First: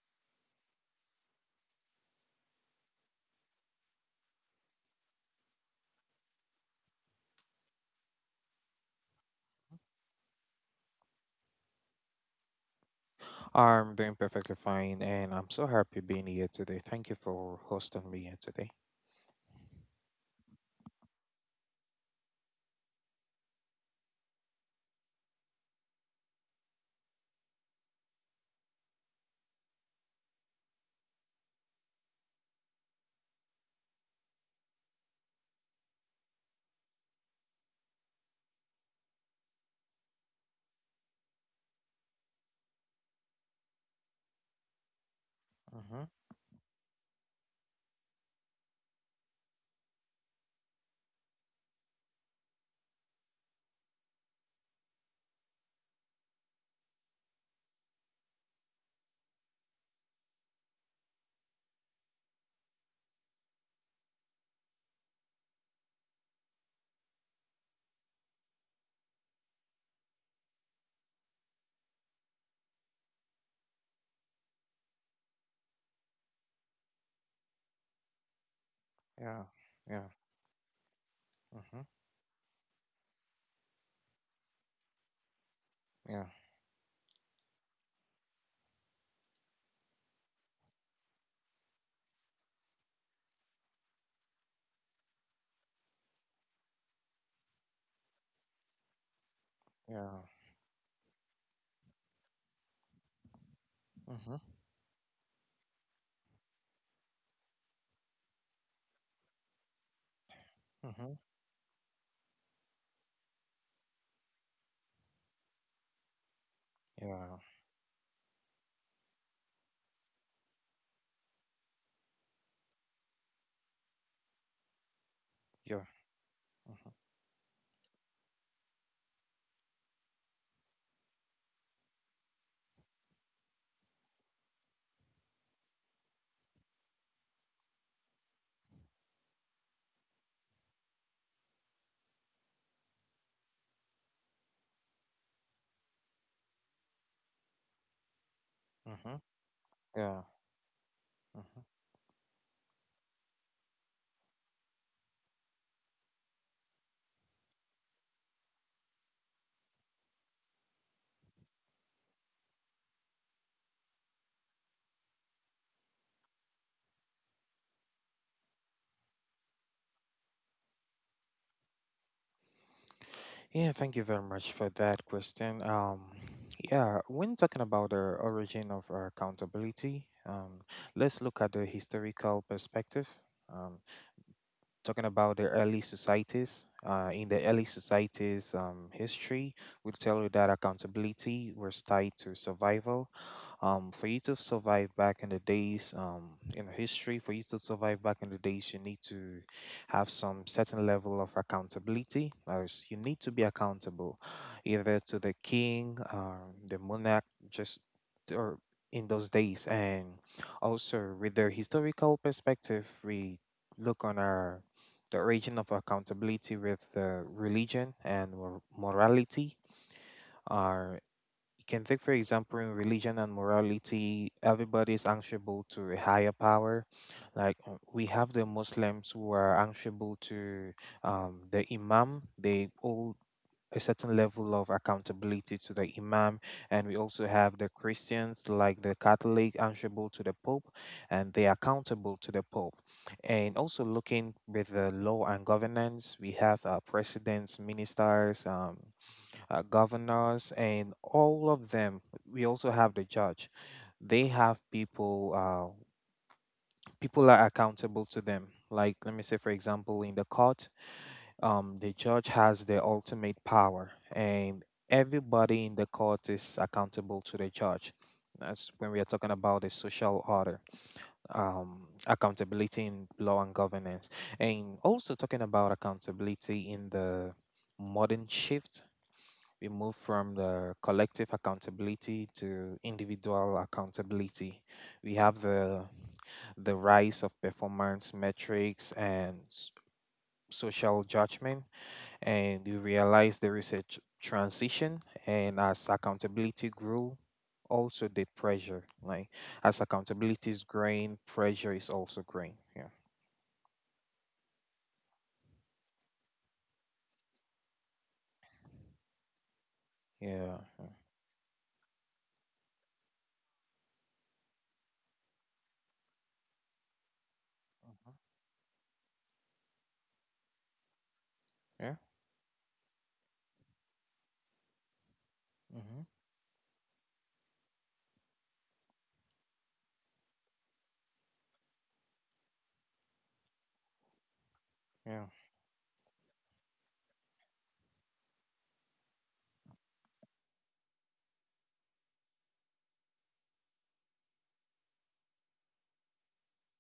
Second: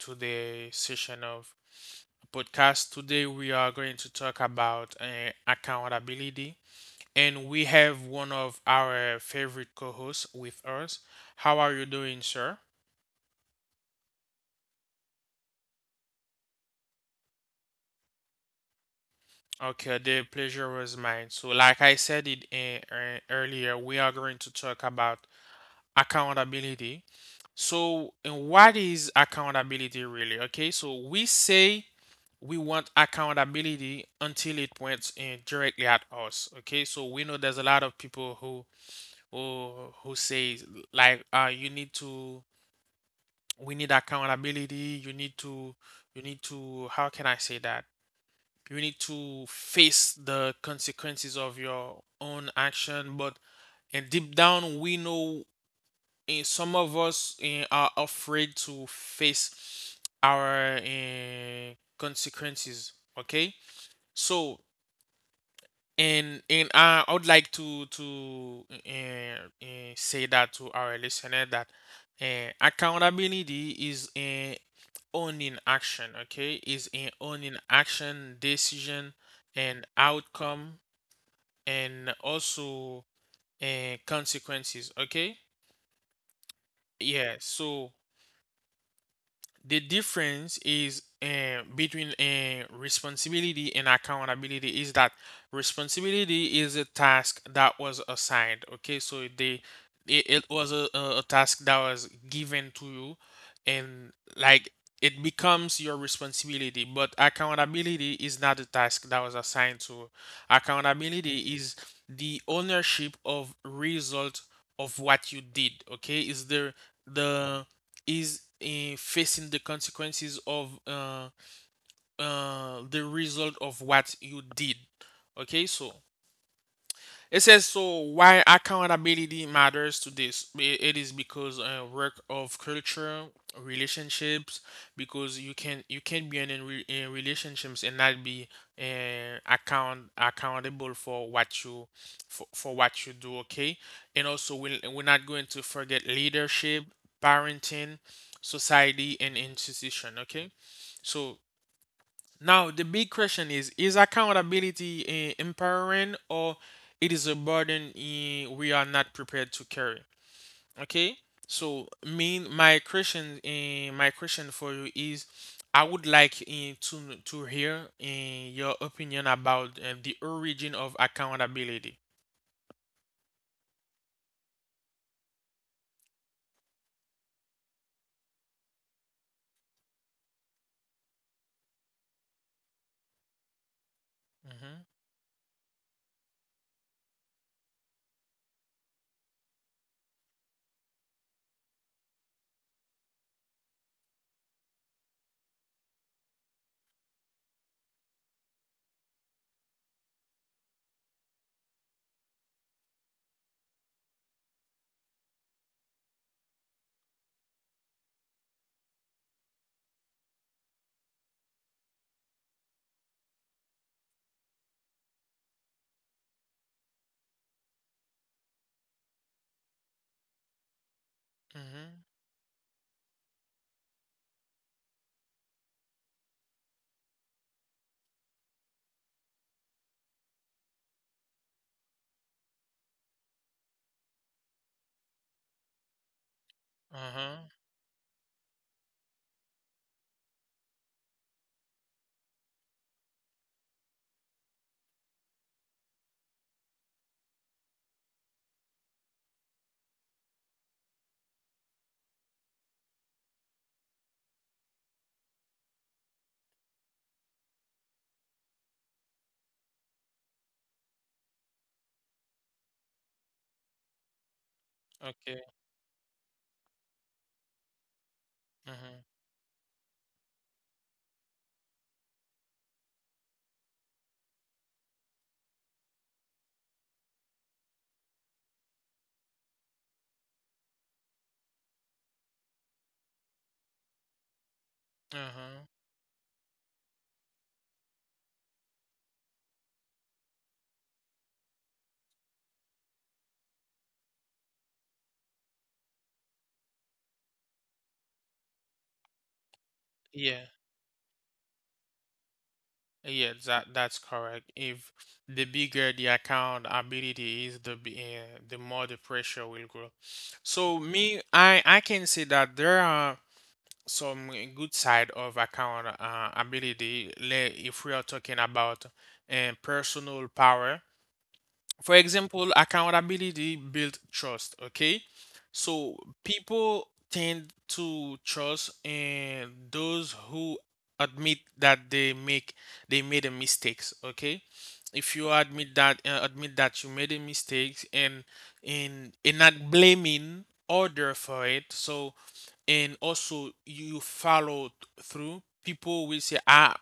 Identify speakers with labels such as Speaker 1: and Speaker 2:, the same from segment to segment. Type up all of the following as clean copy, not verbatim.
Speaker 1: to the session of podcast. Today, we are going to talk about accountability, and we have one of our favorite co-hosts with us. How are you doing, sir?
Speaker 2: I'm doing perfectly fine, and I'm so happy being here today. Thank you for hosting me here today.
Speaker 1: Okay, the pleasure was mine. So, like I said it earlier, we are going to talk about accountability. So, what is accountability really? Okay, so we say we want accountability until it points in directly at us. Okay, so we know there's a lot of people who who say like you need to, we need accountability, you need to,
Speaker 2: Mm-hmm.
Speaker 1: you need to, how can I say that, you need to face the consequences of your own action. But and deep down we know, some of us are afraid to face our consequences. Okay, so And I would like to say that to our listener that accountability is owning action. Okay, is owning action, decision,
Speaker 2: Yeah.
Speaker 1: and
Speaker 2: Yeah.
Speaker 1: outcome,
Speaker 2: Mm-hmm.
Speaker 1: and also consequences. Okay,
Speaker 2: Yeah.
Speaker 1: yeah. So the difference is between responsibility and accountability is that responsibility is a task that was assigned. Okay, so they, it,
Speaker 2: Yeah.
Speaker 1: it was a, a task that was given to you, and
Speaker 2: Mm-hmm.
Speaker 1: like it becomes your responsibility. But accountability is not a task that was assigned to you.
Speaker 2: Mm-hmm.
Speaker 1: Accountability is the ownership of result of what you did. Okay, is the
Speaker 2: Yeah.
Speaker 1: the is facing the consequences of the result of what you did. Okay,
Speaker 2: Yeah.
Speaker 1: so
Speaker 2: Mm-hmm.
Speaker 1: it says, so why accountability matters to this. It is because work of culture, relationships, because you can, you can be in relationships and not be accountable for what you, for what you do. Okay, and also we, we're not going to forget leadership, parenting, society,
Speaker 2: Mm-hmm.
Speaker 1: and institution.
Speaker 2: Yeah.
Speaker 1: Okay, so
Speaker 2: Mm-hmm.
Speaker 1: now, the big question is accountability empowering, or it is a burden we are not prepared to carry? Okay? So, mean my question, my question for you is, I would like to hear your opinion about the origin of accountability.
Speaker 2: Yeah. Thank you very much for that question. Yeah. When talking about the origin of our accountability, let's look at the historical perspective. um.
Speaker 1: Mhm.
Speaker 2: Talking about the early societies. In the early societies' history, we tell you that accountability was tied to survival. For you to survive back in the days, in history, for you to survive back in the days, you need to have some certain level of accountability. As you need to be accountable, either to the king, the monarch, just or in those days, and also with the historical perspective, we look on our the origin of accountability with religion and morality are you can think,
Speaker 1: Mhm.
Speaker 2: for example, in religion and morality everybody is answerable to a higher power. Like we have the Muslims who are answerable to the imam. They all a certain level of accountability to the imam, and we also
Speaker 1: Uh-huh.
Speaker 2: have the Christians, like the Catholic, answerable to the Pope, and they are accountable to the Pope. And also, looking with the law and governance, we have presidents, ministers, governors, and all of them. We also have the judge. They have people, people are accountable to them. Like, let me say, for example, in the court, the judge has the ultimate power, and
Speaker 1: Okay.
Speaker 2: everybody in the court is accountable to the judge. That's when we
Speaker 1: Mhm.
Speaker 2: are talking about the social order, accountability in law and governance, and also talking about accountability in the modern shift. We move from the collective accountability to individual accountability. We have
Speaker 1: Uh-huh.
Speaker 2: the rise of performance metrics and social judgment, and you realize there is a transition. And as accountability grew, also the pressure. Like, as
Speaker 1: Yeah.
Speaker 2: accountability is growing, pressure is also growing. Yeah.
Speaker 1: Yeah, that that's correct. If the bigger the account ability is, the the more the pressure will grow.
Speaker 2: Yeah.
Speaker 1: So me, I can say that there are some good side of account ability. If we are talking about personal power,
Speaker 2: Yeah.
Speaker 1: for example, accountability built trust, okay? So
Speaker 2: Mhm.
Speaker 1: people tend to trust in those who admit that they made a mistakes, okay? If
Speaker 2: Yeah.
Speaker 1: you admit that you made a mistake and in not blaming other for it, so and also you follow through, people will say, ah,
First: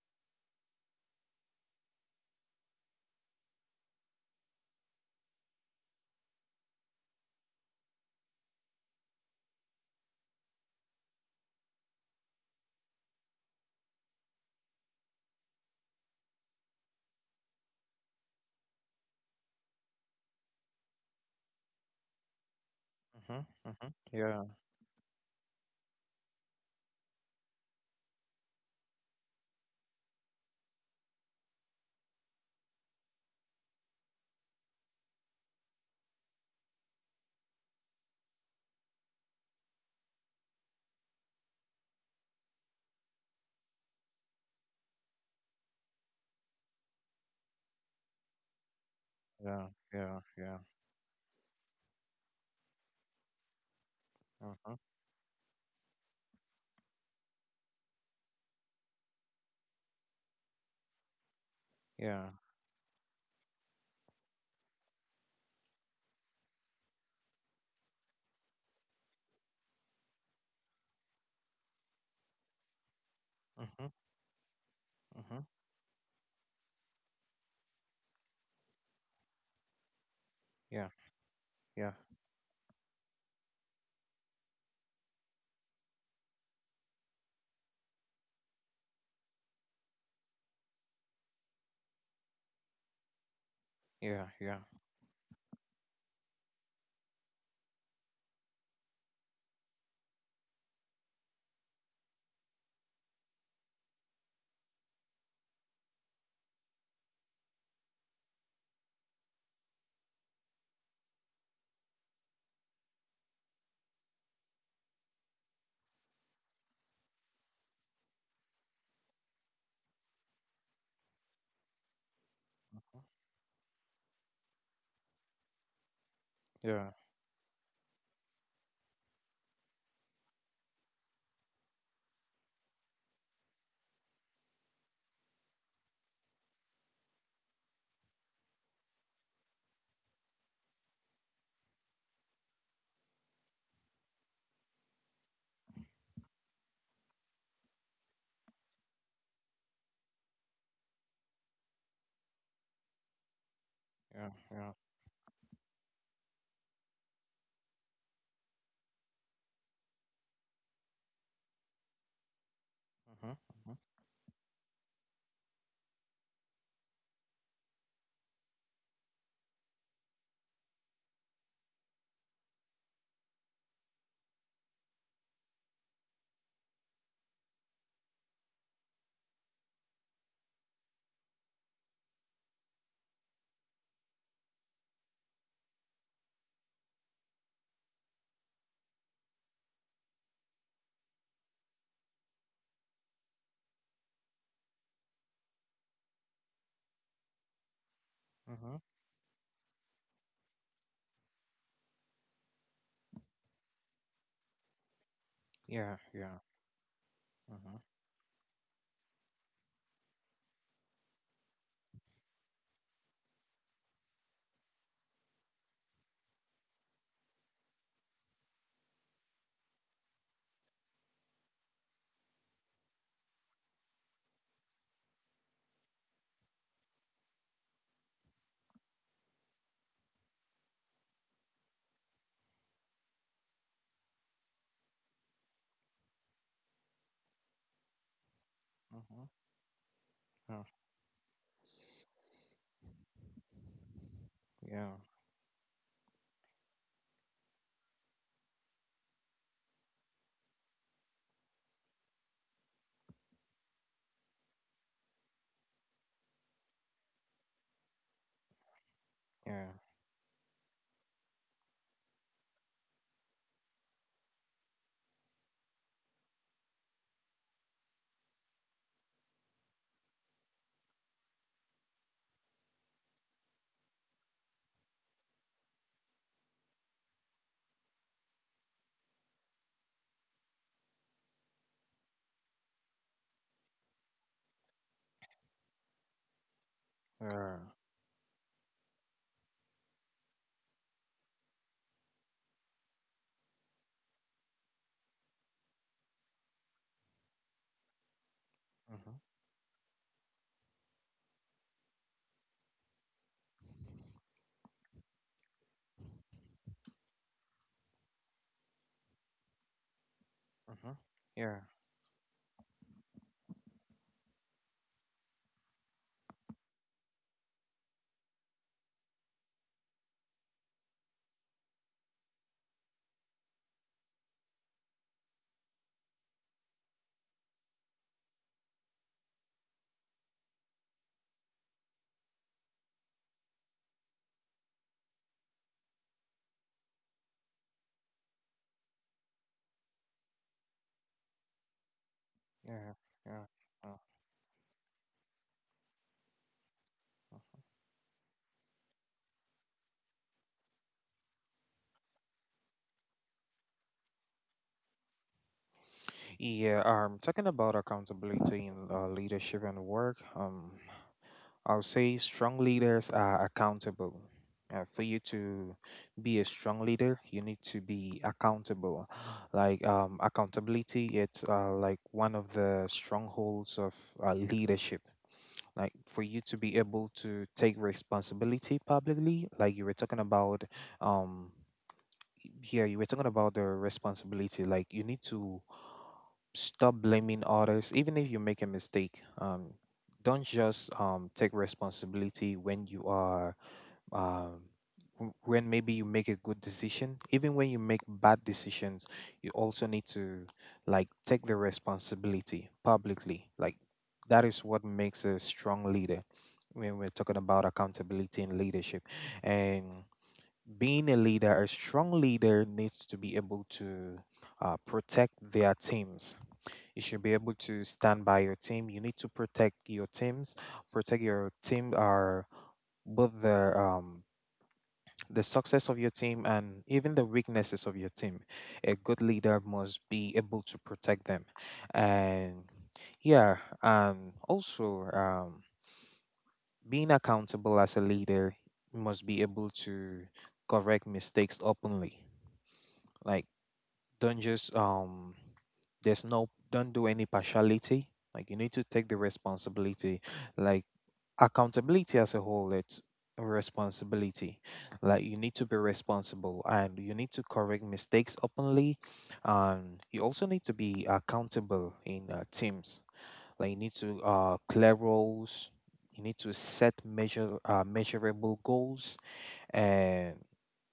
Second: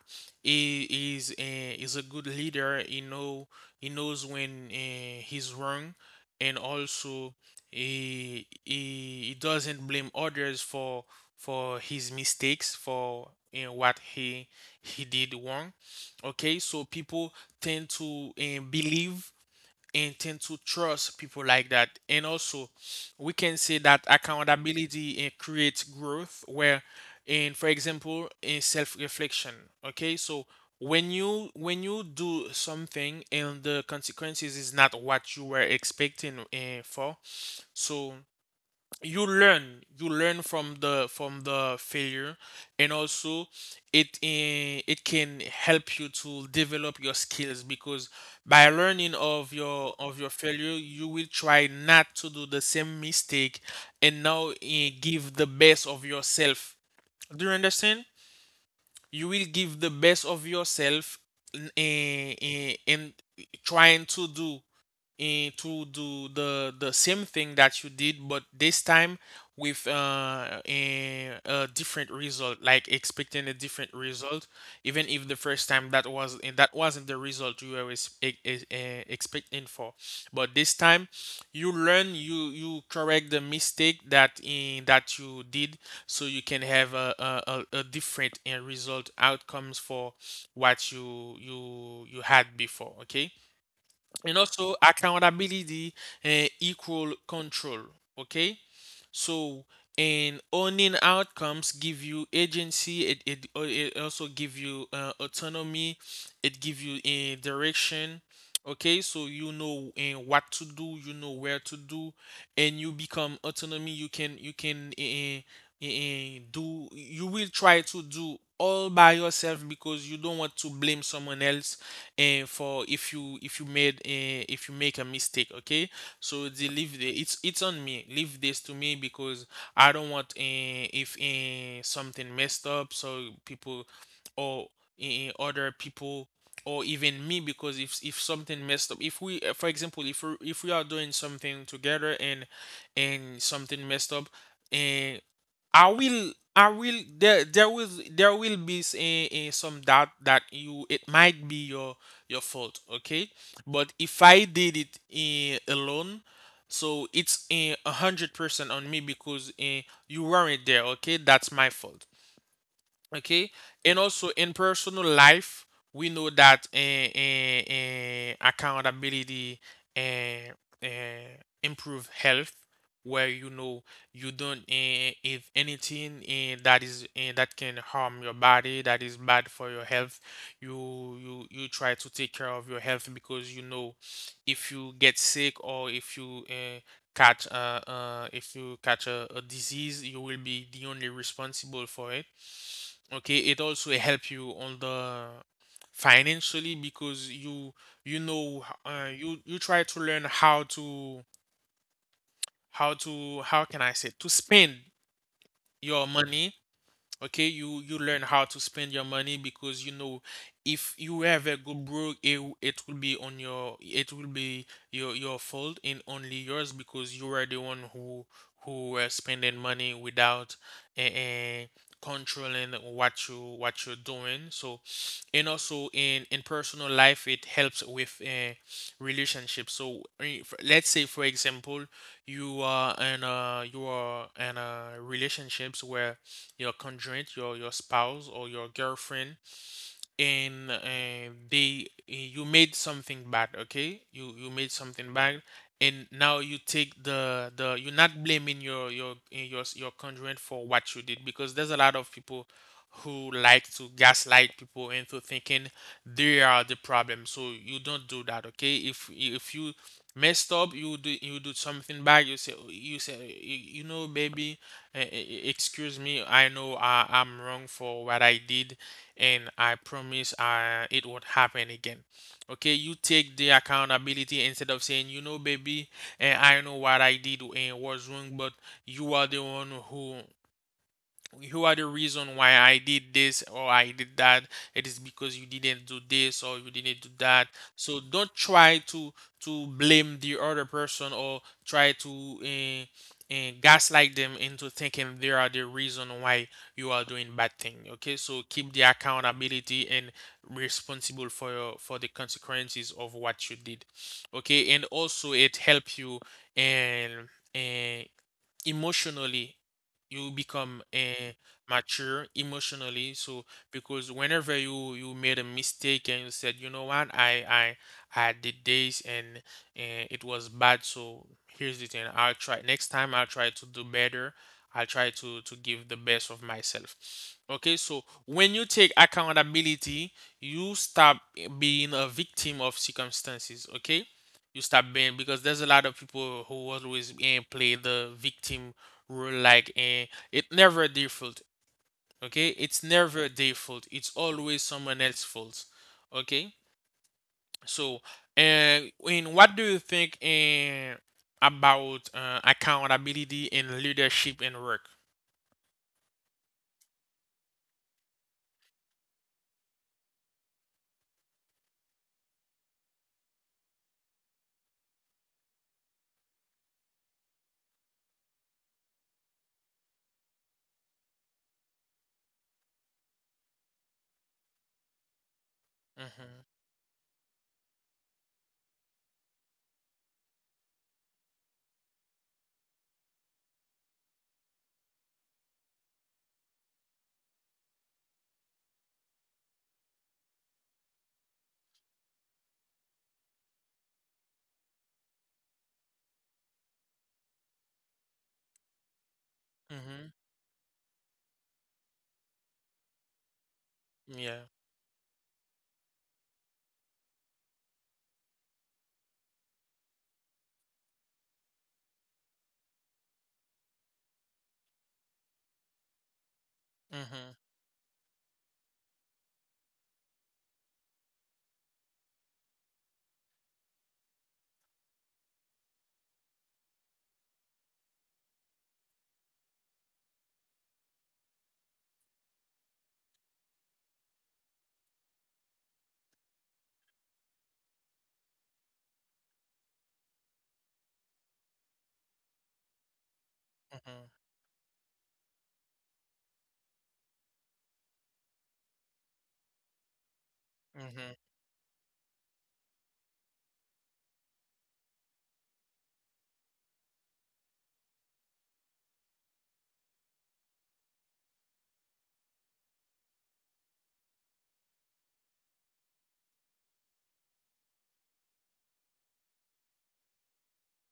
Speaker 1: he is a good leader, he knows when he's wrong. And also, he doesn't blame others for his mistakes, for what he did wrong. Okay, so people tend to believe and tend to trust people like that. And also, we
Speaker 2: Mm-hmm. Yeah.
Speaker 1: can
Speaker 2: Mm-hmm.
Speaker 1: say that
Speaker 2: Mm-hmm. Yeah. Yeah.
Speaker 1: accountability creates growth, where, in for example, in self-reflection. Okay, so when you do something and the consequences is not what you were expecting for, so you learn from the failure. And also, it it can help you to develop your skills because by learning of
Speaker 2: Yeah.
Speaker 1: your, of your
Speaker 2: Yeah.
Speaker 1: failure, you will try not to do the same mistake, and now
Speaker 2: Mm-hmm.
Speaker 1: give the best of yourself. Do you understand? You will give the best of yourself
Speaker 2: Yeah.
Speaker 1: in trying to do, and to do the same thing that you did, but this time with a different result, like expecting a
Speaker 2: Mm-hmm.
Speaker 1: different result, even if the
Speaker 2: Mm-hmm.
Speaker 1: first time that was that wasn't the result you were expecting for. But this
Speaker 2: Yeah.
Speaker 1: time you
Speaker 2: Yeah.
Speaker 1: learn, you correct the mistake that you did. So you can have a different result outcomes for what you had before. Okay,
Speaker 2: Yeah.
Speaker 1: and
Speaker 2: Yeah.
Speaker 1: also accountability and equal control. Okay, so, and owning outcomes give you agency. It it also give you autonomy. It give you a direction. Okay, so you know what to do. You know where to do, and you become autonomy. You can do. You will try to do all by yourself because you don't want to blame someone else for
Speaker 2: Mhm.
Speaker 1: if you, if you made if you make a mistake. Okay, so they
Speaker 2: Yeah.
Speaker 1: leave the, it's on me. Leave this to me because I don't want, eh, if eh, something messed up, so people or other people or even me. Because if something messed up, if we for example, if we are doing something together and something messed up and, I will, there, there will be some doubt that you, it might be your fault, okay? But if
Speaker 2: Yeah.
Speaker 1: I
Speaker 2: Yeah.
Speaker 1: did it alone, so it's 100% on me, because you weren't there, okay? That's my fault. Okay,
Speaker 2: Mm-hmm.
Speaker 1: and also in personal life, we know that accountability eh, eh, improve health, where you know, you don't if anything that is that can harm your body, that is bad for your health, you try to take care of your health, because you know if you get sick, or if you eh, catch if you catch a disease, you will be the only responsible for it. Okay, it also help you on the financially, because you know
Speaker 2: Mm-hmm. Mm-hmm.
Speaker 1: you try to learn how to, how to, how can I say, to spend
Speaker 2: Yeah.
Speaker 1: your
Speaker 2: Yeah.
Speaker 1: money. Okay,
Speaker 2: Mhm.
Speaker 1: you learn how to spend your money, because you know if you have a good broke it, it will be on your, it will be your fault and only yours, because you are the one who were spending money without uh, controlling what you, what you're doing. So and also in personal life, it helps with relationships. So let's say for example, you are in a, you are in a relationships where your conjoint, your spouse or your
Speaker 2: Mm-hmm.
Speaker 1: girlfriend,
Speaker 2: Oh,
Speaker 1: and they, you made something bad. Okay, you made
Speaker 2: yeah,
Speaker 1: something bad, and now you take the, you're not blaming your your conjoint for what you did, because there's a lot of people who like to gaslight people into thinking they are the problem. So you don't do that, okay? If you
Speaker 2: yeah,
Speaker 1: messed up, you do, you do something bad, you say, you say, you know, baby, eh, eh, excuse me, I know I, I'm wrong for what I did, and I promise it won't happen again. Okay, you take the accountability instead of saying, you know, baby, and I know what I did and what's wrong, but you are the one who, you are the reason why I did this or I did that. It is because you didn't do this or you didn't do
Speaker 2: yeah.
Speaker 1: that. So don't try to blame the other person, or try to gaslight them into thinking they are the reason why you are doing bad thing. Okay, so keep the
Speaker 2: Mm-hmm.
Speaker 1: accountability and responsible for your, for the consequences of what you did. Okay, and also it help you and uh, emotionally, you become
Speaker 2: Mm-hmm. Yeah,
Speaker 1: mature emotionally. So because whenever you made a mistake and you said, you know what, I did this, and it was bad. So here's the thing, I'll try next time, I'll try to do better, I'll try to give the best of myself. Okay, so when you take accountability, you stop being a victim of circumstances. Okay, you stop being, because there's a lot of people who always play the victim role, like, and it never their fault. Okay, it's
Speaker 2: yeah,
Speaker 1: never
Speaker 2: yeah.
Speaker 1: their fault,
Speaker 2: uh.
Speaker 1: it's always someone else's fault. Okay, so and in, what do you think about accountability and leadership in work?
Speaker 2: Yeah. Talking about accountability in leadership and work. I'll say strong leaders are accountable. For you to be a strong leader, you need to be accountable. Like, accountability, it's, like, one of the strongholds of leadership. Like, for you
Speaker 1: Hmm.
Speaker 2: to be able to take responsibility publicly, like you were talking about, um, yeah, you were talking about the responsibility. Like, you need to stop blaming others, even if you make a mistake. Don't just take responsibility when you are, um when maybe you make a good decision. Even when you make bad decisions, you also need
Speaker 1: Hmm.
Speaker 2: to, like, take the responsibility publicly. Like,
Speaker 1: Yeah.
Speaker 2: that is what makes a strong leader. When we're talking about accountability and leadership, and being a leader, a strong leader needs to be able to protect their teams. You should be
Speaker 1: Hmm.
Speaker 2: able to stand by your team. You need to protect your teams, protect your team, are both the, the success of your team and even the weaknesses of your team. A good leader must be able to protect them, and, yeah, and also being accountable as a leader must be able to correct mistakes openly. Like,
Speaker 1: Mhm.
Speaker 2: don't just, there's no, don't do any partiality. Like, you need to take the responsibility. Like,
Speaker 1: Mhm.
Speaker 2: accountability as a whole, it's a responsibility. Like, you need to be responsible and you need to correct mistakes openly. And you also need to be accountable in, teams. Like, you need to clear roles. You need to set measure measurable goals, and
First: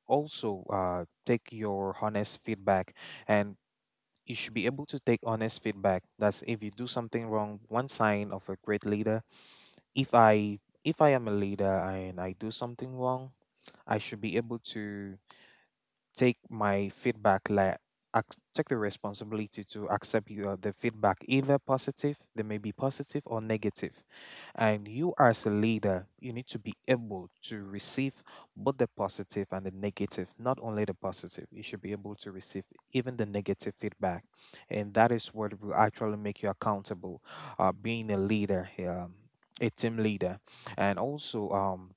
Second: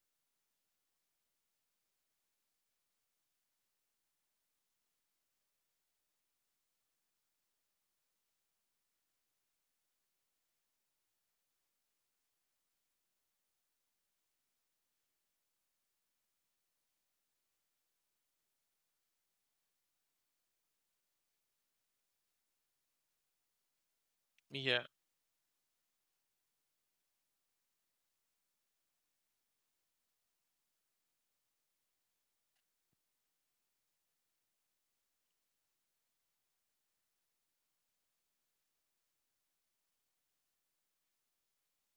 Speaker 2: also take your honest feedback, and you should be able to take honest feedback. That's, if you do something wrong, one sign of a great leader. If I am a leader and I do something wrong, I should be able to take my feedback. Like, take the responsibility to accept the feedback, either positive, they may be positive or negative.
Speaker 1: Yeah,
Speaker 2: And you, as a leader, you need to be able to receive both the positive and the negative, not only the positive. You should be able to receive even the negative feedback. And that is what will actually make you accountable, being a leader, a team leader. And also,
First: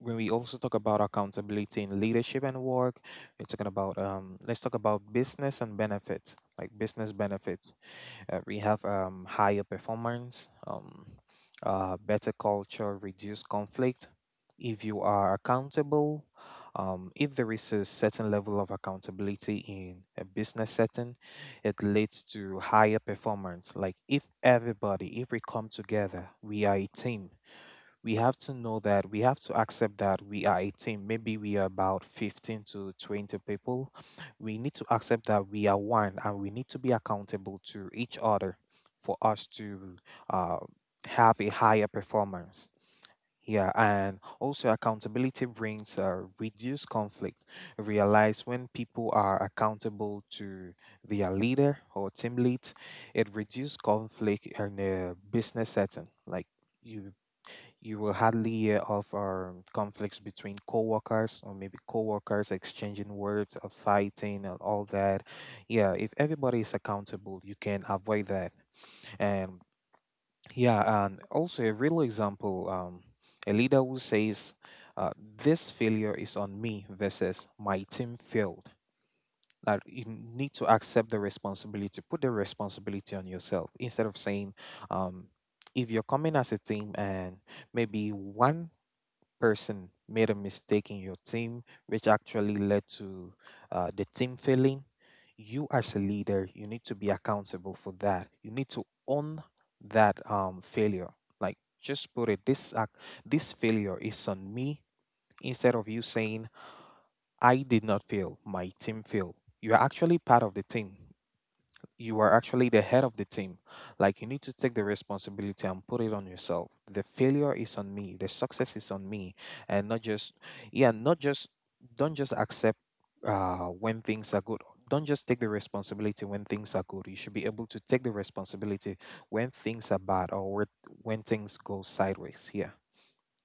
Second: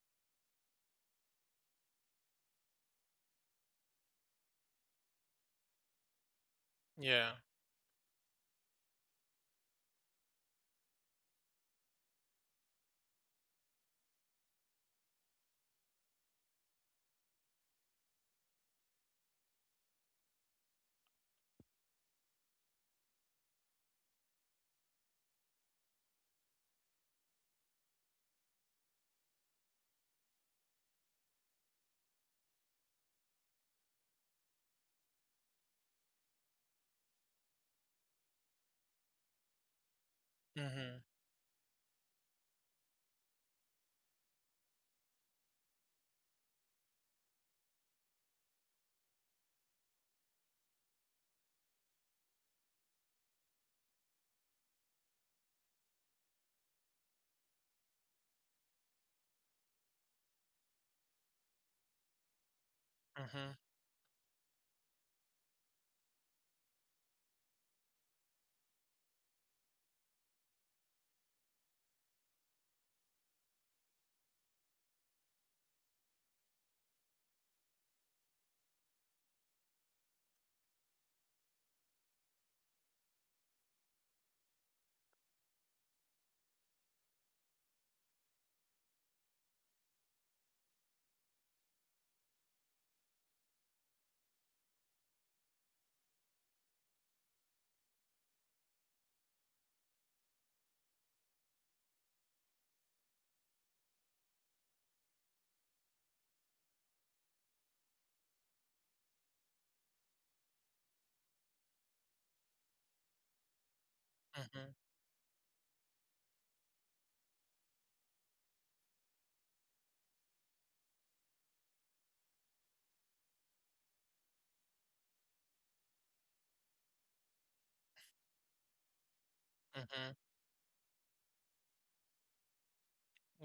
Speaker 2: when we also talk about accountability in leadership and work, we're talking about, let's talk about business and benefits, like business
Speaker 1: yeah.
Speaker 2: benefits. We have, higher performance, better culture, reduced conflict. If you are accountable, if there is a certain level of accountability in a business setting, it leads to higher performance. Like, if everybody, if we come together, we are a team. We have to know that, we have to accept that we are a team. Maybe we are about 15 to 20 people. We need to accept that we are one, and we need to be accountable to each other for us to uh,
Speaker 1: Mhm,
Speaker 2: have a higher performance. Yeah, and also accountability brings reduced conflict. Realize, when people are accountable to their leader or team lead, it reduces conflict in a business setting. Like, you you will hardly hear of, conflicts between coworkers, or maybe coworkers exchanging
Speaker 1: mhm,
Speaker 2: words or fighting and all that. Yeah, if everybody is accountable, you can avoid that. And, yeah, and also a real example. A leader who says, "This failure is on me," versus, "My team failed." That, you need to accept the responsibility, put the responsibility on yourself instead of saying, um, if you're coming as a team, and maybe one person made a mistake in your team, which actually led to the team failing, you, as a leader, you need to be accountable for that. You need to own that, failure. Like, just put it this act, this failure is on me, instead of you saying, "I did not fail, my team failed." You are actually part of the team, you are actually the head of the team. Like, you need to
Speaker 1: mhm,
Speaker 2: take the responsibility and put it on yourself. The failure is on me. The success is on me, and not just, yeah, not just, don't just accept when things are good. Don't just take the responsibility when things are good. You should be able to take the responsibility when things are
Speaker 1: mhm.
Speaker 2: bad, or when things go sideways. Yeah.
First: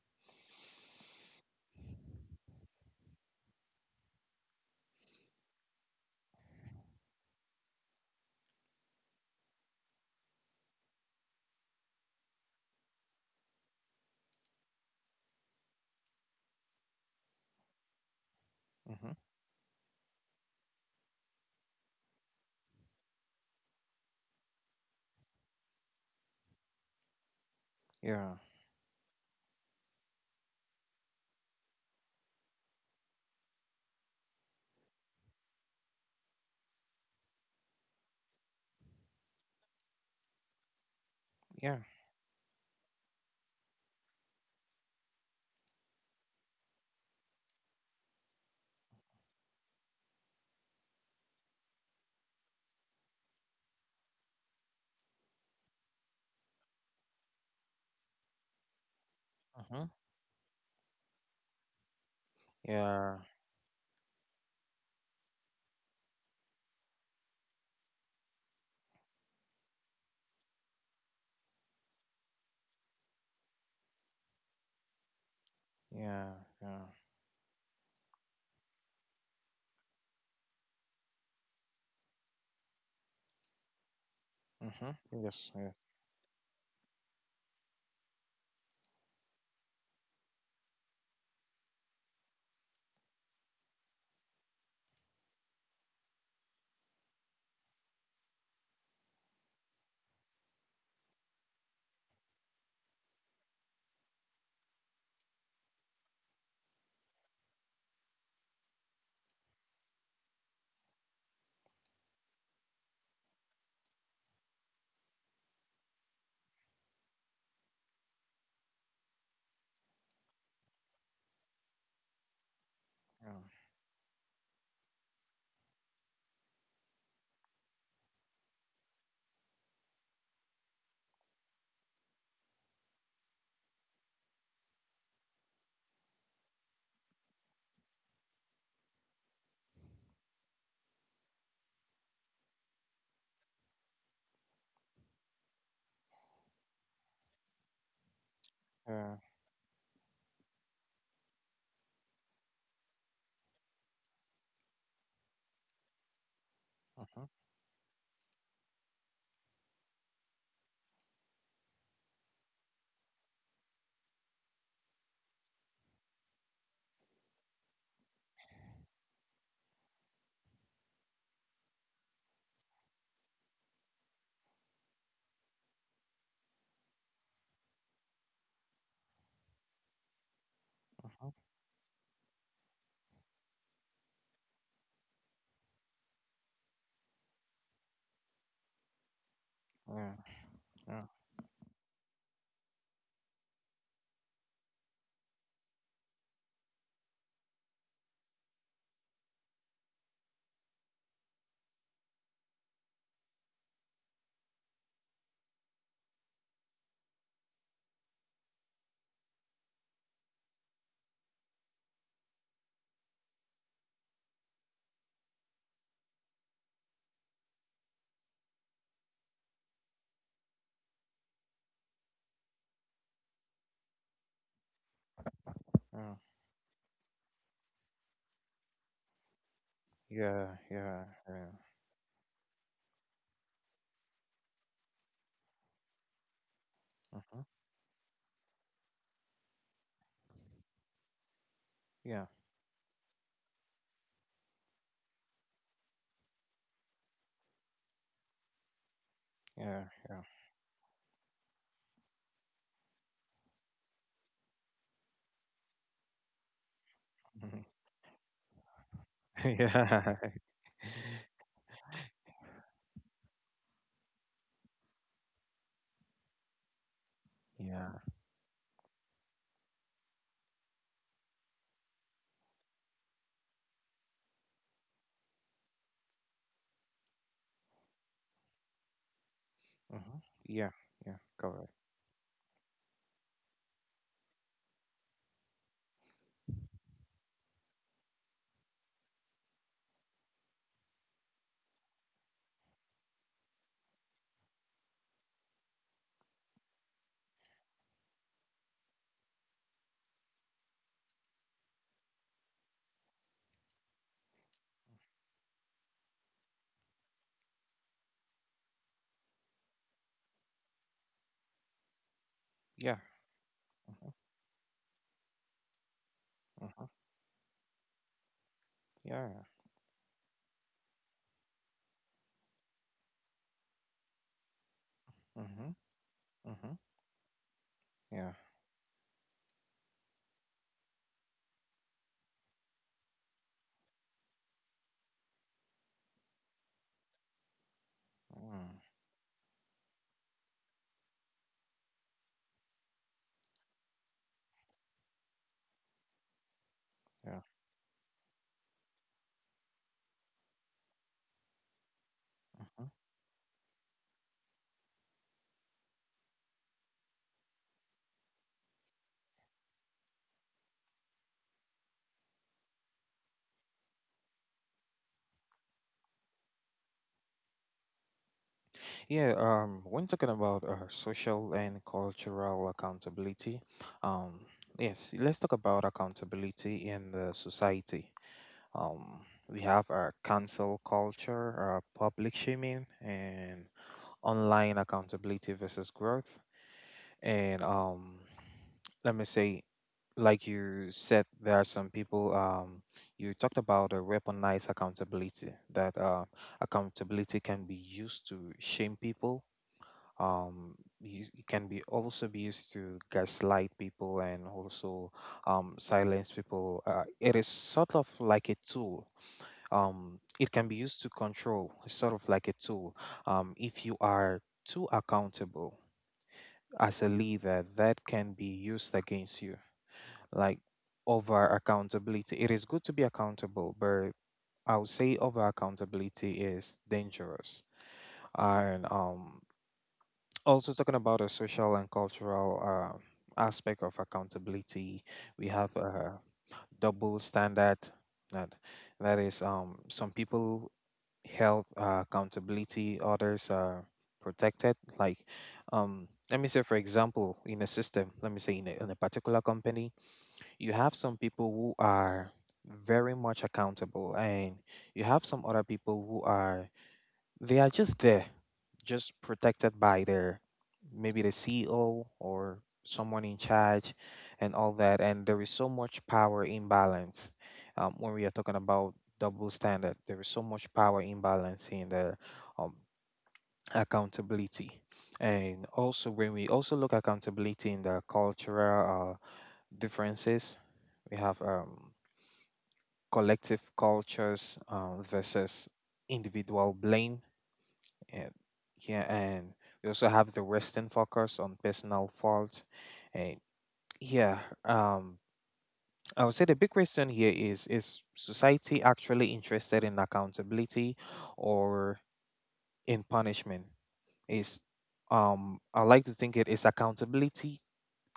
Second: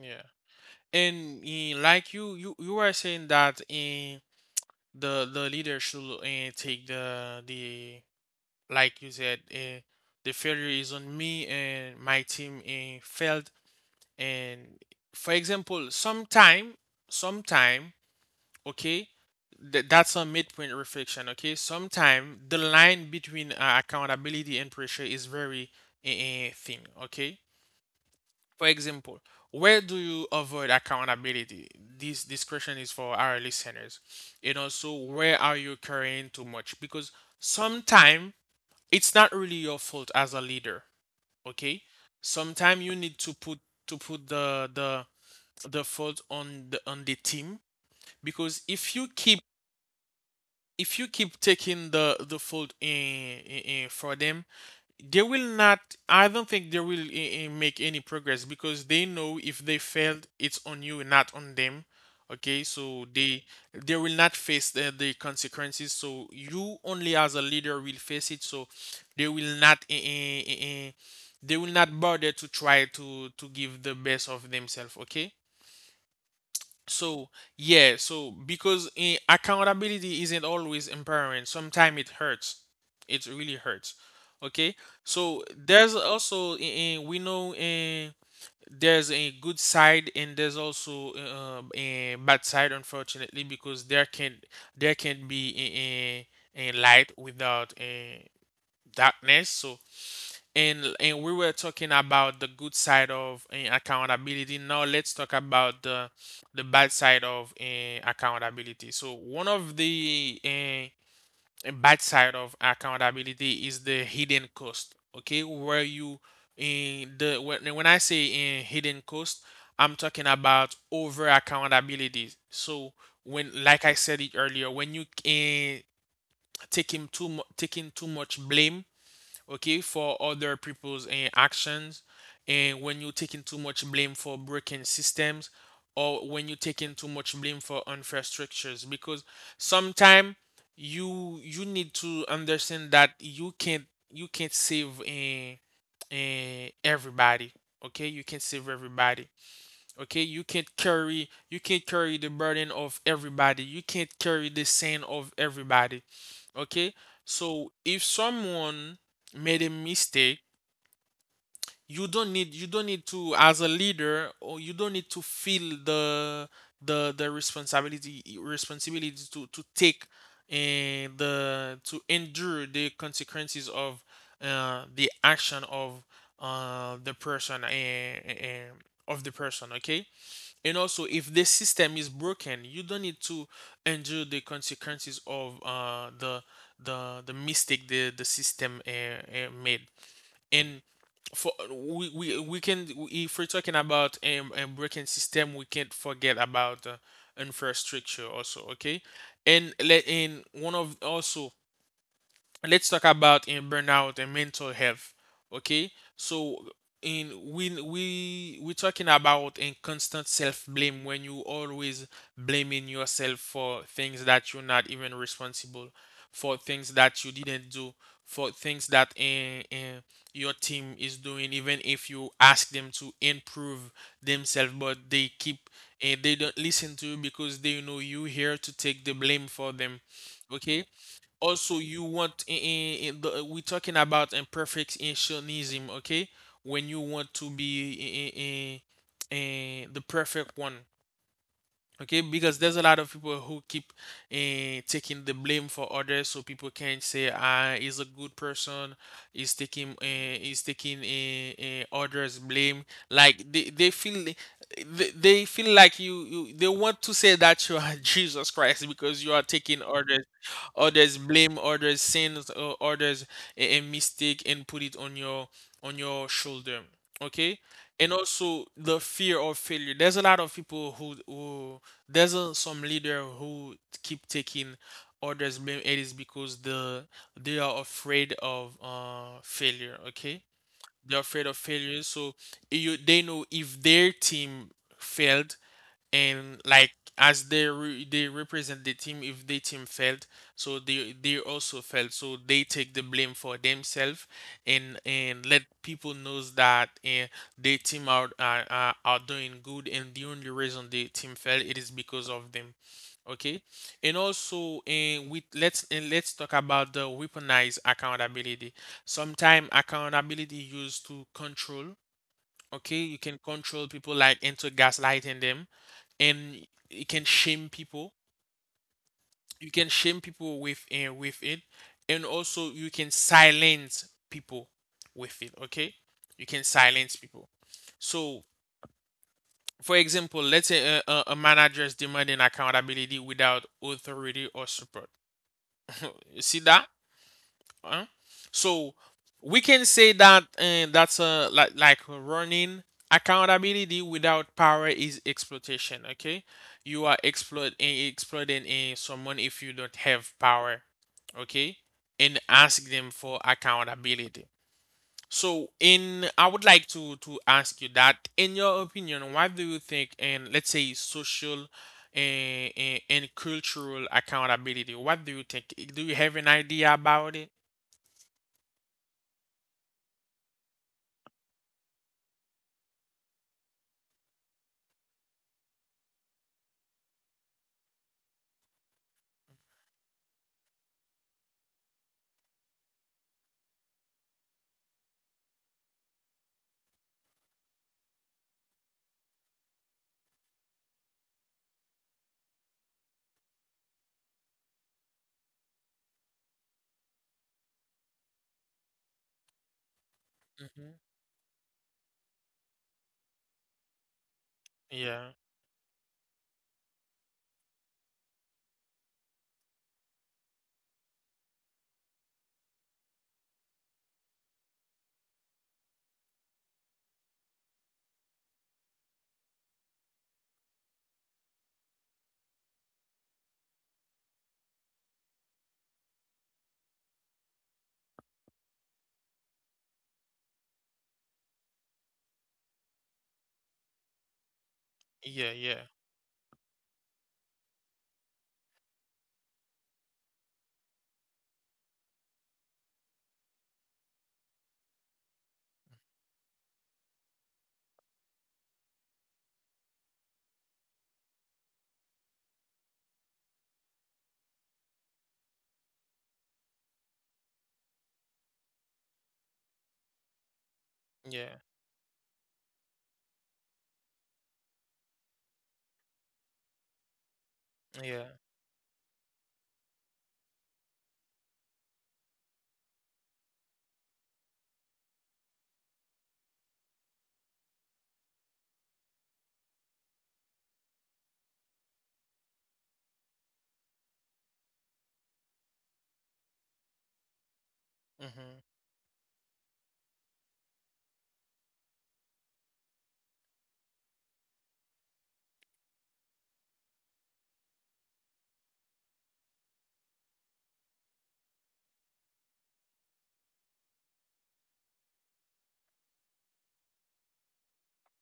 Speaker 1: Yeah. And like you are saying that in the leader should take the, like you said, the failure is on me and my team failed. And for example, sometime okay.
Speaker 2: Mm-hmm.
Speaker 1: That's a midpoint reflection. Okay, sometimes the line between accountability and pressure is very thin, okay?
Speaker 2: Yeah.
Speaker 1: For example, where do you avoid accountability? This question is for our listeners, and also where are you carrying too much? Because sometimes it's not really your fault as a leader,
Speaker 2: Yeah.
Speaker 1: okay? Sometimes you need to put the the fault on the team, because if you keep taking the fault in for them, they will not. I don't think they will make any progress, because they know if they
Speaker 2: Mm-hmm.
Speaker 1: failed, it's on you, and not on them. Okay, so
Speaker 2: Yeah.
Speaker 1: they will not face the consequences. So you only as a leader will face it. So they will not. Eh, they will not bother to try to give the best of themselves. Okay.
Speaker 2: Yeah. Yeah.
Speaker 1: So, yeah, so because accountability isn't always empowering, sometimes it hurts. It really hurts. Okay?
Speaker 2: Mm-hmm.
Speaker 1: So,
Speaker 2: Yes. Yes.
Speaker 1: there's also, we know there's a good side and there's also a bad side, unfortunately, because there can be a light without a darkness. So, and we were talking about the good side of accountability. Now let's talk about the bad side of accountability. So one of the bad side of accountability is the hidden cost. Okay, where you in the when I say in hidden cost, I'm talking about over accountability. So
Speaker 2: Yeah.
Speaker 1: when, like I said it earlier, when you taking too taking too much blame, okay, for other people's actions. And when you're taking too much blame for broken systems, or when you're taking too much blame for unfair structures, because sometimes you need to understand that you can't save everybody. Okay, you can't save
Speaker 2: Yeah.
Speaker 1: everybody. Okay, you can't carry the burden of everybody. You can't carry the sin of everybody. Okay?
Speaker 2: Mm-hmm.
Speaker 1: So if someone made a mistake, you don't need to, as a leader, or you don't need to feel the the responsibility to take the to endure the consequences of the action of the person of the person, okay? And also,
Speaker 2: Mm-hmm.
Speaker 1: if the system is broken, you don't need to endure the consequences of the the mistake the system made.
Speaker 2: Yeah.
Speaker 1: And
Speaker 2: Yeah.
Speaker 1: for we can, if we're talking about a broken system, we can't forget about infrastructure also. Okay, and let in one of also let's talk about in burnout and mental health, okay? So in when we're talking about in constant self-blame, when you always blaming yourself for things that you're not even responsible, for things that you didn't do, for things that your team is doing, even if you ask them to improve themselves but they keep,
Speaker 2: Oh,
Speaker 1: and they don't listen to you because they know you here to take the blame for them,
Speaker 2: yeah,
Speaker 1: okay.
Speaker 2: yeah, yeah.
Speaker 1: Also you want in the, we're talking about imperfectionism, okay, when you want
Speaker 2: Mm-hmm.
Speaker 1: to be in, in, in the perfect one, okay,
Speaker 2: Yeah,
Speaker 1: because there's a lot of people who keep taking the blame for others, so people can say, ah, he's a good person, he's
Speaker 2: yeah,
Speaker 1: taking
Speaker 2: yeah.
Speaker 1: others blame. Like they feel they feel like you they want to say
Speaker 2: Mhm.
Speaker 1: that you are Jesus Christ, because you are taking
Speaker 2: Yeah,
Speaker 1: orders, others blame, others sins, others a mistake, and put it on your shoulder, okay.
Speaker 2: yeah.
Speaker 1: And also the fear of failure. There's a lot of people who there's some leader who keep taking others blame, it is because the they are afraid of failure,
Speaker 2: Mm-hmm.
Speaker 1: okay?
Speaker 2: Yeah,
Speaker 1: They're
Speaker 2: yeah,
Speaker 1: afraid of
Speaker 2: correct.
Speaker 1: failure. So you they know if their team failed, and like as they they represent the team, if the team failed, so they also failed, so they take the blame for themselves, and let people knows that their team are doing good, and the only reason the team failed, it is because of them, okay. And also, and with let's and let's talk about the weaponized accountability. Sometimes accountability used to control, okay.
Speaker 2: Yeah.
Speaker 1: You can control
Speaker 2: Mm-hmm.
Speaker 1: people like into gaslighting them, and
Speaker 2: Mm-hmm.
Speaker 1: it can shame people.
Speaker 2: Yeah.
Speaker 1: You can shame people with it, and also you can silence people with it.
Speaker 2: Mm-hmm.
Speaker 1: Okay, you can
Speaker 2: Mm-hmm.
Speaker 1: silence people.
Speaker 2: Yeah.
Speaker 1: So, for example, let's say a manager is demanding accountability without authority or support. You see that? Huh?
Speaker 2: Mm,
Speaker 1: So we can say that, and that's a like running accountability without power is exploitation. Okay, you are
Speaker 2: yeah.
Speaker 1: exploiting someone if you don't have power. Okay, and
Speaker 2: Mm-hmm.
Speaker 1: ask them for accountability. So in I would like to ask you that, in your opinion, what do you think in, let's say, social and cultural accountability? What do you think? Do you have an idea about it?
Speaker 2: Yeah. When talking about social and cultural accountability, um, yes, let's talk about accountability in the society. Um, we have our cancel culture, public shaming, and online accountability versus growth. And let me say, like you said, there are some people. You talked about a weaponized accountability. That, accountability can be used to shame people. Um,
Speaker 1: Mhm.
Speaker 2: it can be also be used to gaslight people, and also,
Speaker 1: Yeah,
Speaker 2: silence people. It is sort of like a tool. It can be used to control, it's sort of like a tool. If you are too accountable as a leader, that can be used against you. Like, over accountability, it is good to be accountable, but I would say over accountability is dangerous. And, also talking about the social and cultural aspect of accountability, we
Speaker 1: yeah,
Speaker 2: have
Speaker 1: yeah,
Speaker 2: double standard. That that is, some people health, accountability, others are protected. Like, let me say, for example, in a system, let me say, in a particular company, you have some people who are very much accountable, and you have some other people who are, they are just there, just protected by their, maybe the
Speaker 1: yeah,
Speaker 2: CEO or someone in charge, and all that. And there is so much power imbalance, when we are
Speaker 1: yeah.
Speaker 2: talking about double standard. There is so much power imbalance in the, um, accountability. And also, when we also look accountability in the cultural differences, we have, collective cultures versus individual blame, yeah,
Speaker 1: Mm-hmm.
Speaker 2: yeah, and we also have the Western focus on personal fault. And, yeah, um, I would say the big question here is society actually interested in accountability, or in punishment? Is I like to think it is accountability.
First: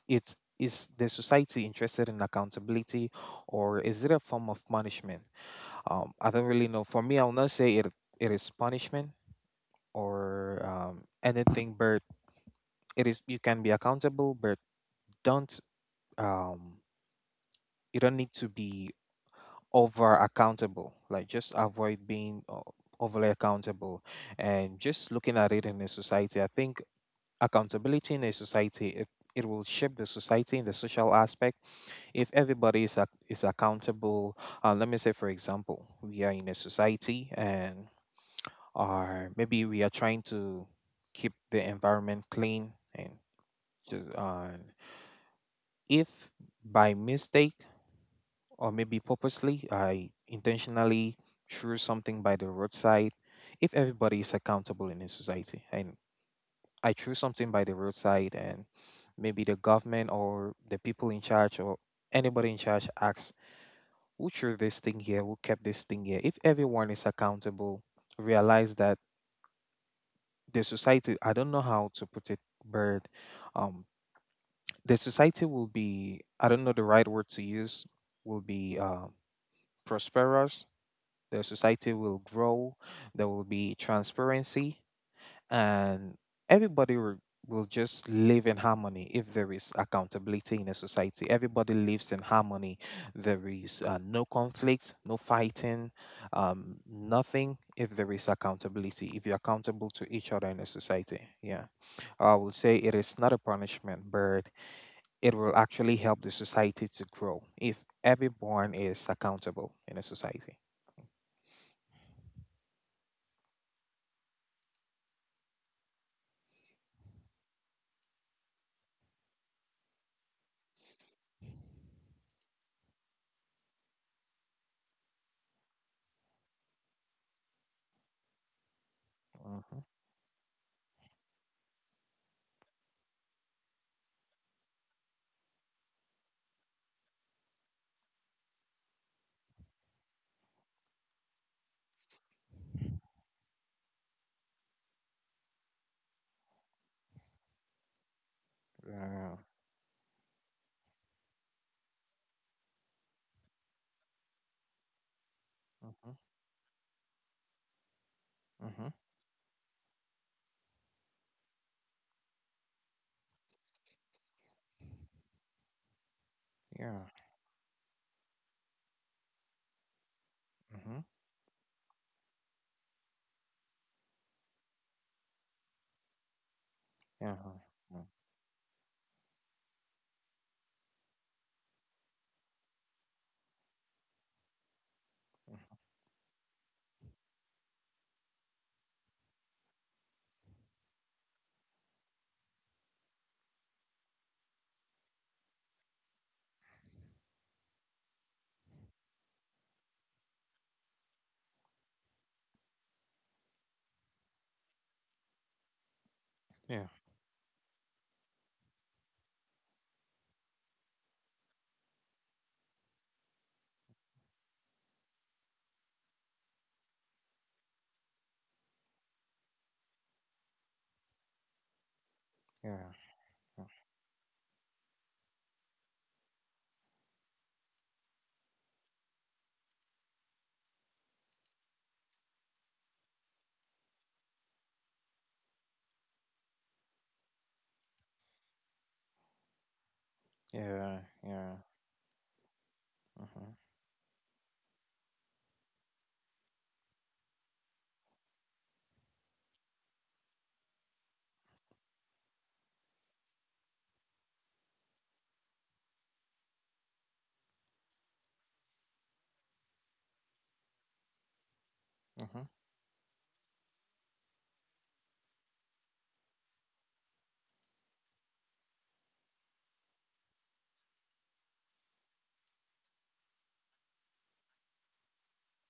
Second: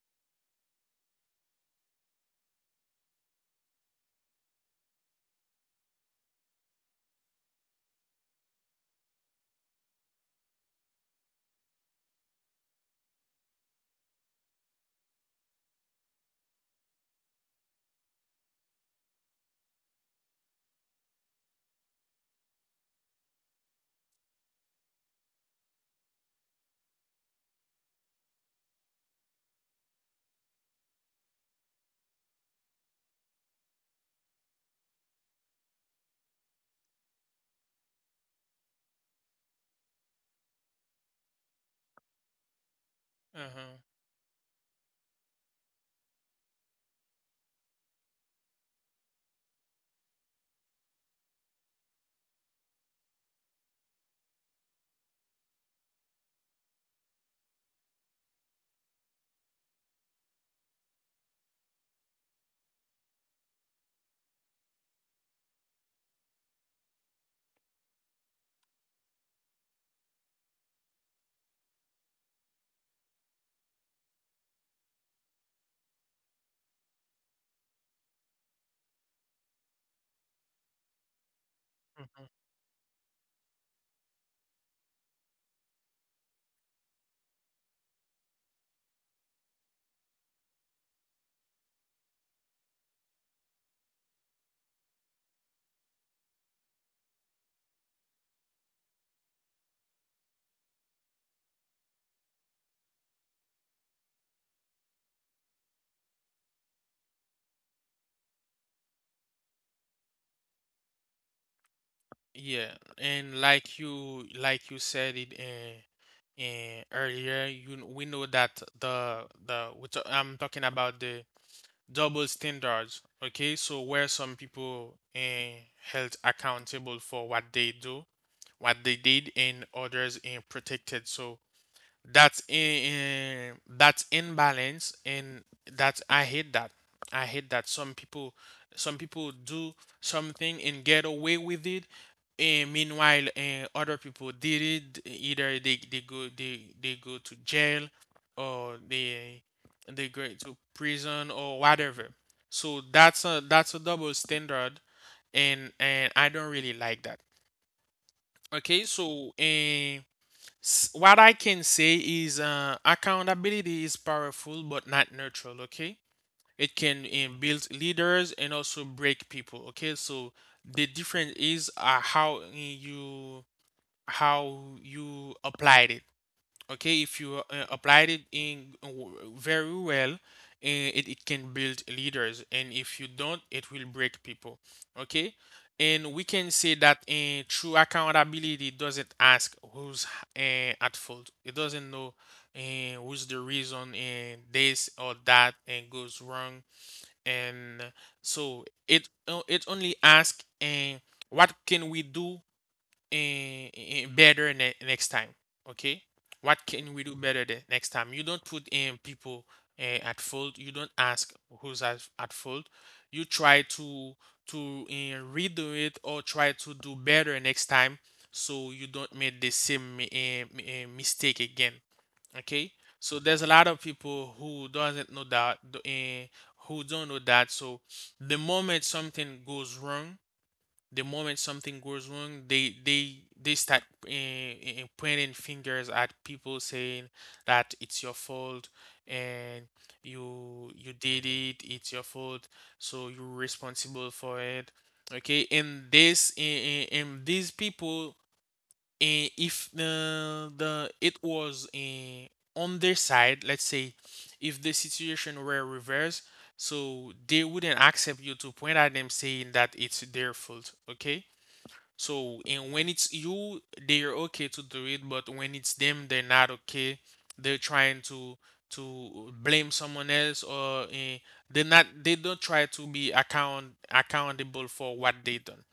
Speaker 2: It is the society interested in accountability, or is it a form of punishment? I don't really know. For me, I'll not say it is punishment or, anything, but it is, you can be accountable, but don't, um you don't need to be over accountable. Like, just avoid being, overly accountable. And just looking at it in a society, I think accountability in a society, it, will shape the society in the social aspect. If everybody is accountable, let me say, for example, we are in a society, and, or maybe we are trying to keep the environment clean and
Speaker 1: Mm-hmm.
Speaker 2: to, if by mistake, or maybe purposely, I intentionally threw something by the roadside, if everybody is accountable in a society, and I threw something by the roadside, and maybe the government, or the people in charge, or anybody in charge asks, "Who threw this thing here, who kept this thing here?" If everyone is accountable, realize that the society, I don't know how to put it, bird. Um the society will be, I don't know the right word to use, will be, prosperous, the society will
Speaker 1: Mm-hmm.
Speaker 2: grow, there will be transparency, and everybody will just live in harmony, if there is accountability in a society. Everybody lives in harmony. There is, no conflict, no fighting, nothing, if there is accountability, if you're accountable to each other in a society. Yeah. I would say it is not a punishment, but it will actually help the society to grow if everyone is accountable in a society.
Speaker 1: Yeah, and like you said it in earlier, you we know that the we I'm talking about the double standards. Okay, so where some people held accountable for what they do, what they did, and
Speaker 2: Mhm.
Speaker 1: others in protected. So that's in that's imbalance, and that's, I hate that. I hate that some people do something and get away with it, and meanwhile other people did it, either they go to jail, or
Speaker 2: Yeah.
Speaker 1: they go to prison or whatever. So that's a double standard, and
Speaker 2: Mhm.
Speaker 1: I don't really like that. Okay,
Speaker 2: Mhm.
Speaker 1: so what I can say is, accountability is powerful but not neutral, okay? It can
Speaker 2: Yeah.
Speaker 1: build leaders and also break people, okay? So the
Speaker 2: Mhm.
Speaker 1: difference is how you how you applied it, okay? If
Speaker 2: Yeah.
Speaker 1: you
Speaker 2: Mhm.
Speaker 1: applied it in very well, it, it can build leaders, and if you don't, it will break people, okay. And we can say that true accountability doesn't ask who's at fault. It doesn't know who's the reason this or that and goes wrong, and so it it only asks what can we do better next time. Okay, what
Speaker 2: Yeah.
Speaker 1: can we do better the next time? You don't put in people at fault. You don't ask who's at fault. You try to redo it, or try to do better next time, so you don't make the same mistake again. Okay,
Speaker 2: Yeah.
Speaker 1: so there's a
Speaker 2: Mhm.
Speaker 1: lot of people who doesn't know that, who don't know that. So the moment something goes wrong the moment something goes wrong, they start pointing fingers at people, saying that it's your fault, and you
Speaker 2: Yeah.
Speaker 1: did it,
Speaker 2: Yeah.
Speaker 1: it's your fault, so you're
Speaker 2: Mhm.
Speaker 1: responsible for it. Okay, and this and these people, if the the it was on their side, let's say, if the situation were reversed, so they wouldn't accept you to point at them saying that it's their fault, okay? So,
Speaker 2: Mhm.
Speaker 1: and when it's you, they're okay to do it, but when it's them, they're not okay. They're trying to blame someone else, or they're not. They don't try to be accountable for what they done.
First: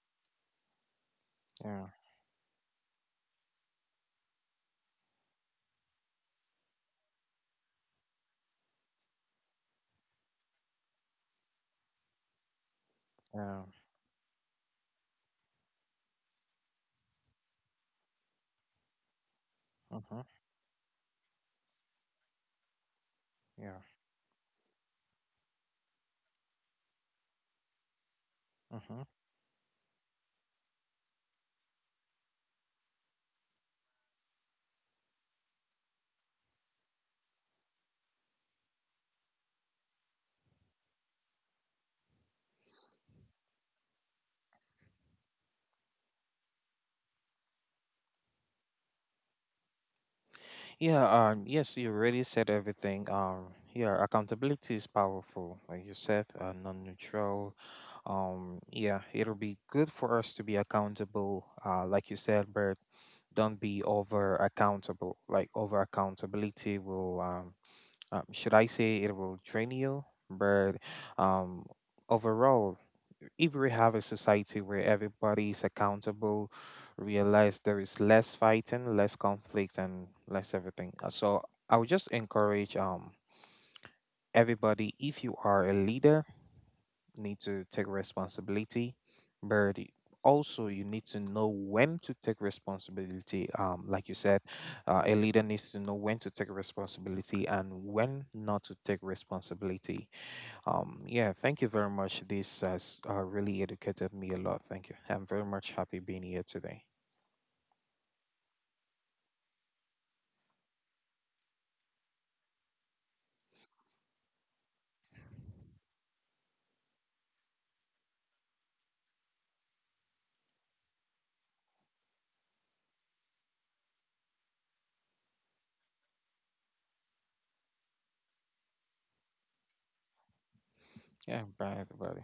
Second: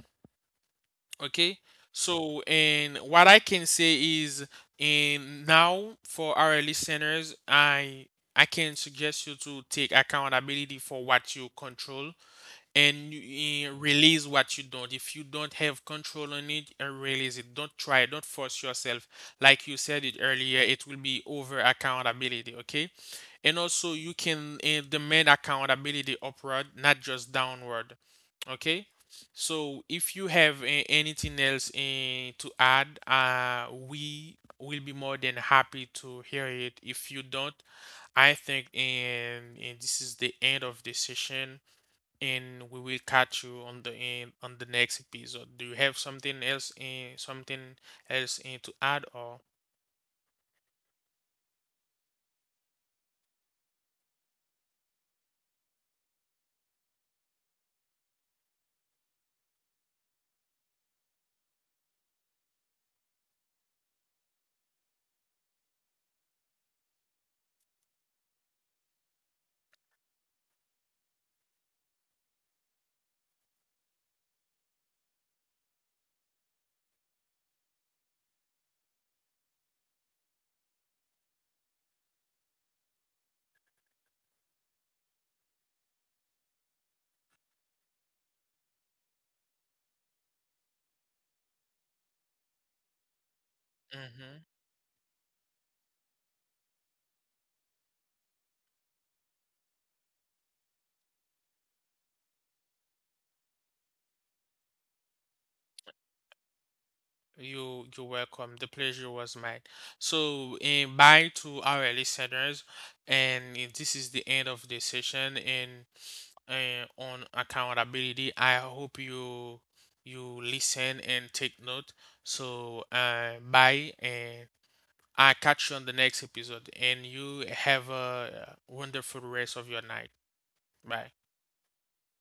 Speaker 1: Okay.
Speaker 2: Yeah.
Speaker 1: So, and what I can say is, and now for our listeners, I can suggest you to take accountability for what you control, and
Speaker 2: Yeah.
Speaker 1: you, release what you don't. If you don't have control on it, release it. Don't try. Don't force yourself. Like you said it
Speaker 2: Mhm.
Speaker 1: earlier, it will be over accountability. Okay, and
Speaker 2: Yeah.
Speaker 1: also you can demand accountability upward, not just downward. Okay.
Speaker 2: Mhm.
Speaker 1: So if you have anything else to add, we will be more than happy to hear it. If you don't, I think and this is the end of the session, and we will catch you on the end on the next episode. Do you have something else in to add, or?
Speaker 2: Yeah. Yes, you already said everything. Yeah. Accountability is powerful, like you said. Non-neutral. Yeah. It'll be good for us to be accountable. Like you said, but don't be over accountable. Like, over accountability will, should I say, it will drain you, but, um, overall, if we have a society where everybody is accountable, realize there is less fighting, less conflict, and less everything. So I would just encourage, everybody, if you are a leader, need to take responsibility, but, also you need to know when to take responsibility. Like you said,
Speaker 1: Mhm.
Speaker 2: a leader needs to know when to take responsibility and when not to take responsibility. Yeah, thank you very much. This has, really educated me a lot. Thank you. I'm very much happy being here today.
Speaker 1: You you're welcome. The pleasure was mine. So, bye to our listeners, and this is the end of the session. And on accountability, I hope you you listen and take note. So, bye and. I catch you on the next episode, and you have a wonderful rest of your night. Bye.
Speaker 2: Yeah, bye everybody.